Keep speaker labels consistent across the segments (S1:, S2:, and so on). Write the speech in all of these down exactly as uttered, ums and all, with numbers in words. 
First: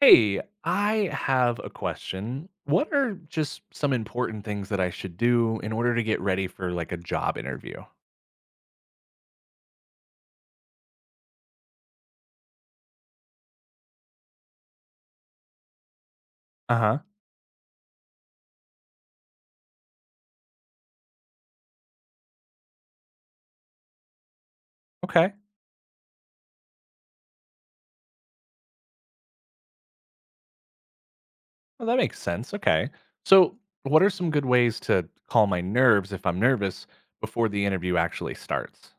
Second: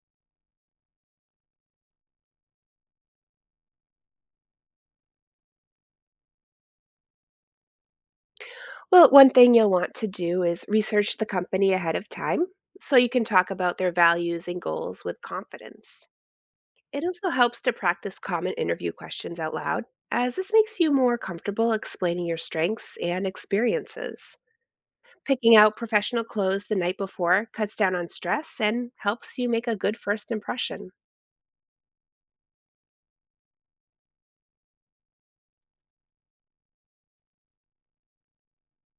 S1: Hey, I have a question. What are just some important things that I should do in order to get ready for like a job interview?
S2: Well, one thing you'll want to do is research the company ahead of time so you can talk about their values and goals with confidence.
S1: Uh huh.
S2: It also helps to practice common interview questions out loud, as this makes you more comfortable explaining your strengths and experiences.
S1: Okay.
S2: Picking out professional clothes the night before cuts down on stress and helps you make a good first impression.
S1: Well, that makes sense. Okay. So, what are some good ways to calm my nerves if I'm nervous before the interview actually starts?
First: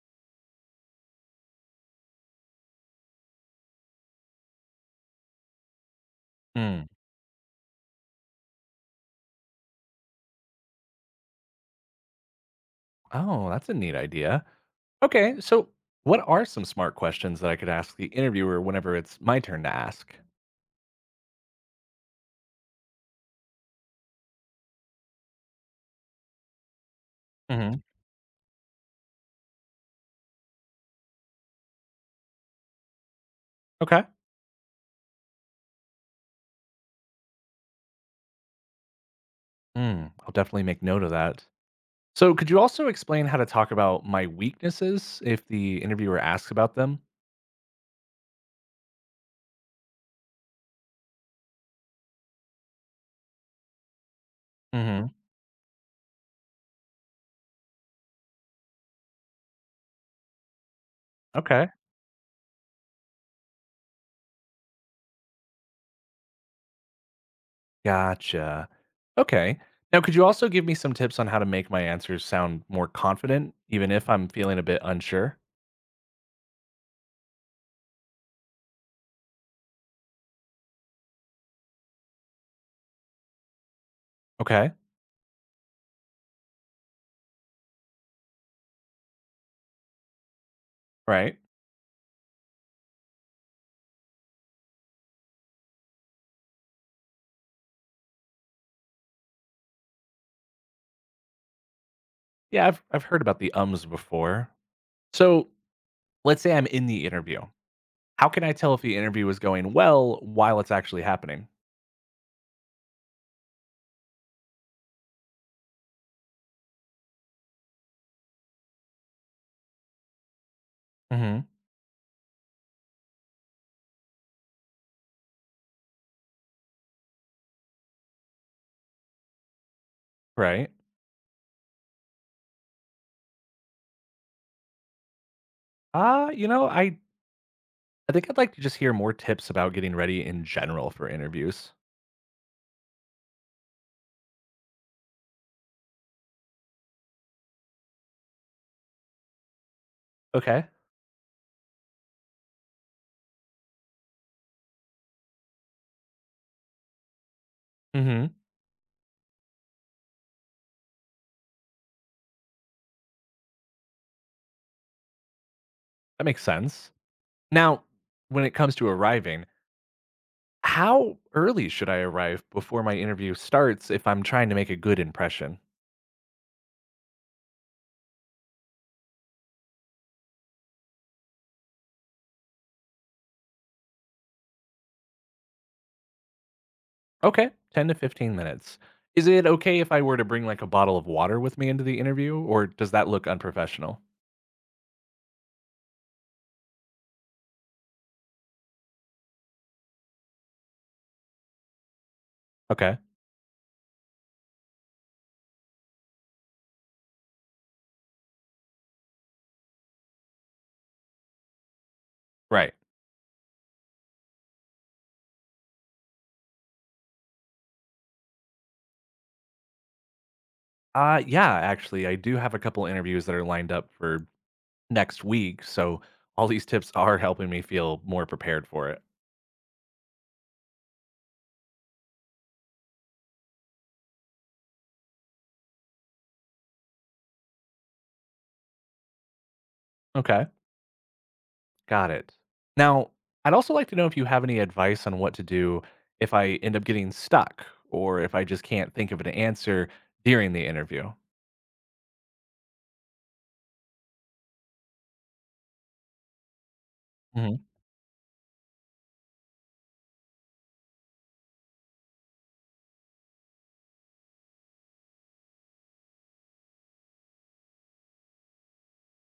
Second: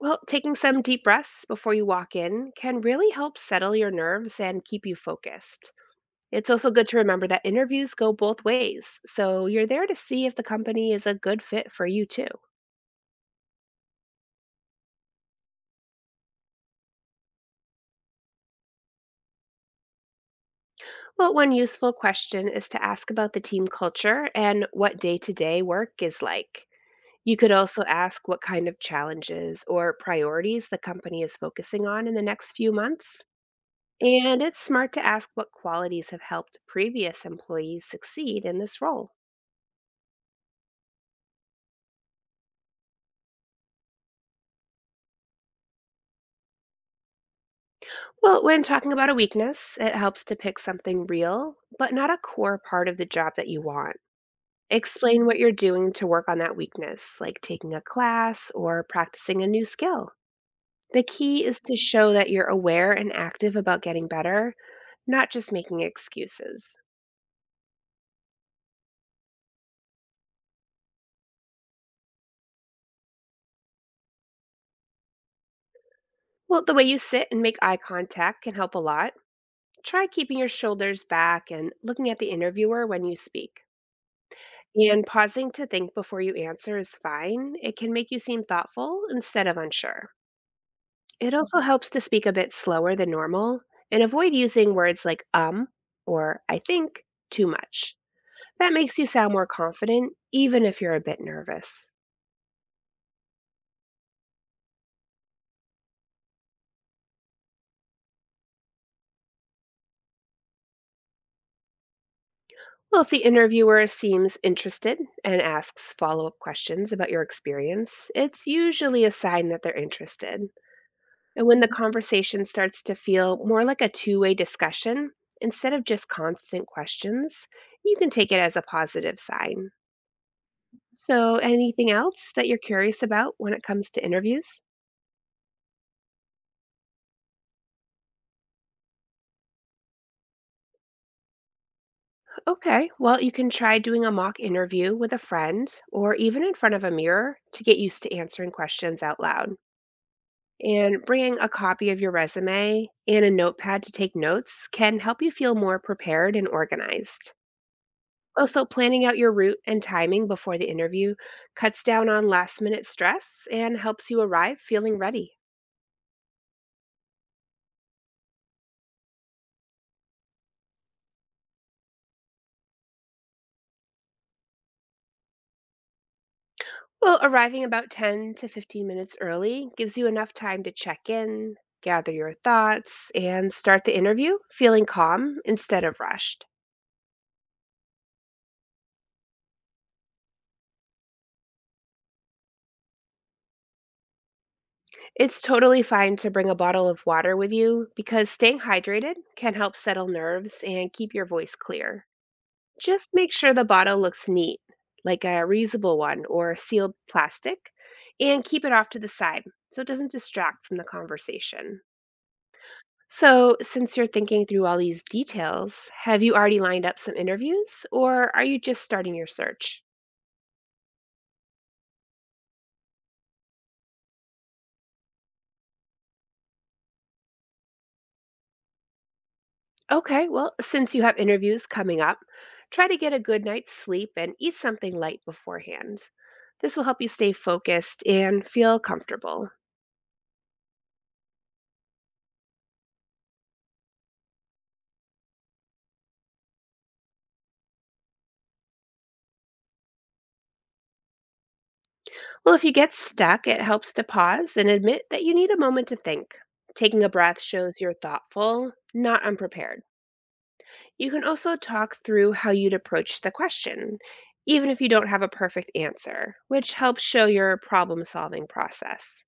S2: Well, taking some deep breaths before you walk in can really help settle your nerves and keep you focused. It's also
S1: Hmm.
S2: good to remember that interviews go both ways, so you're there to see if the company is a good fit for you too.
S1: Oh, that's a neat idea. Okay. So, what are some smart questions that I could ask the interviewer whenever it's my turn to ask?
S2: Well, one useful question is to ask about the team culture and what day to day work is like. You could
S1: Hmm.
S2: also ask what kind of challenges or priorities the company is focusing on in the next few months.
S1: Okay.
S2: And it's smart to ask what qualities have helped previous employees succeed in this role.
S1: Hmm. I'll definitely make note of that. So, could you also explain how to talk about my weaknesses if the interviewer asks about them?
S2: Well, when talking about a weakness, it helps to pick something real, but not a core part of the job that you want.
S1: Hmm.
S2: Explain what you're doing to work on that weakness, like taking a class or practicing a new skill. The key is
S1: Okay.
S2: to show that you're aware and active about getting better, not just making excuses.
S1: Gotcha. Okay. Now, could you also give me some tips on how to make my answers sound more confident, even if I'm feeling a bit unsure?
S2: Well, the way you sit and make eye contact can help a lot. Try keeping your shoulders back and looking at the interviewer when you speak.
S1: Okay.
S2: And pausing to think before you answer is fine. It can make you seem thoughtful instead of unsure. It
S1: Right.
S2: also helps to speak a bit slower than normal and avoid using words like um or I think too much. That makes you sound more confident, even if you're a bit nervous.
S1: Yeah, I've, I've heard about the ums before. So, let's say I'm in the interview. How can I tell if the interview is going well while it's actually happening?
S2: Well, if the interviewer seems interested and asks follow up questions about your experience, it's usually a sign that they're interested.
S1: Hmm.
S2: And when the conversation starts to feel more like a two way discussion instead of just constant questions, you can take it as a positive sign.
S1: Right.
S2: So, anything else that you're curious about when it comes to interviews?
S1: Uh, you know, I, I think I'd like to just hear more tips about getting ready in general for interviews.
S2: Okay, well, you can try doing a mock interview with a friend or even in front of a mirror to get used to answering questions out loud.
S1: Okay.
S2: And bringing a copy of your resume and a notepad to take notes can help you feel more prepared and organized.
S1: Hmm.
S2: Also, planning out your route and timing before the interview cuts down on last minute stress and helps you arrive feeling ready.
S1: That makes sense. Now, when it comes to arriving, how early should I arrive before my interview starts if I'm trying to make a good impression?
S2: Well, arriving about ten to fifteen minutes early gives you enough time to check in, gather your thoughts, and start the interview feeling calm instead of rushed.
S1: Okay, ten to fifteen minutes. Is it okay if I were to bring like a bottle of water with me into the interview, or does that look unprofessional?
S2: It's totally fine to bring a bottle of water with you because staying hydrated can help settle nerves and keep your voice clear.
S1: Okay,
S2: Just make sure the bottle looks neat, like a reusable one or sealed plastic, and keep it off to the side so it doesn't distract from the conversation.
S1: right.
S2: So, since you're thinking through all these details, have you already lined up some interviews or are you just starting your search?
S1: Uh, yeah, actually, I do have a couple interviews that are lined up for next week, so all these tips are helping me feel more prepared for it.
S2: Okay, well, since you have interviews coming up, try to get a good night's sleep and eat something light beforehand. This will help you stay focused and feel comfortable.
S1: Okay. Got it. Now, I'd also like to know if you have any advice on what to do if I end up getting stuck or if I just can't think of an answer during the interview.
S2: Well, if you get stuck, it helps to pause and admit that you need a moment to think. Taking a breath
S1: Hmm.
S2: shows you're thoughtful, not unprepared. You can also talk through how you'd approach the question, even if you don't have a perfect answer, which helps show your problem solving process.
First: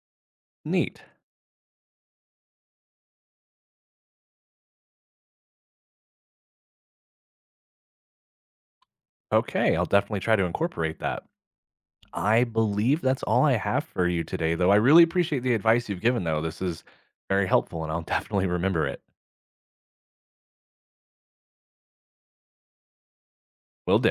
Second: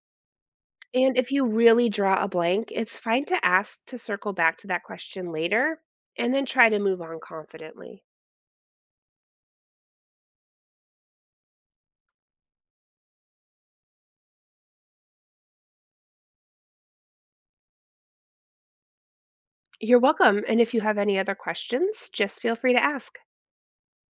S1: Neat.
S2: And if you really draw a blank, it's fine to ask to circle back to that question later and then try to move on confidently.
S1: Okay, I'll definitely try to incorporate that. I believe that's all I have for you today, though. I really appreciate the advice you've given, though. This is very helpful, and I'll definitely remember it.
S2: You're welcome. And if you have any other questions, just feel free to ask.
S1: Will do.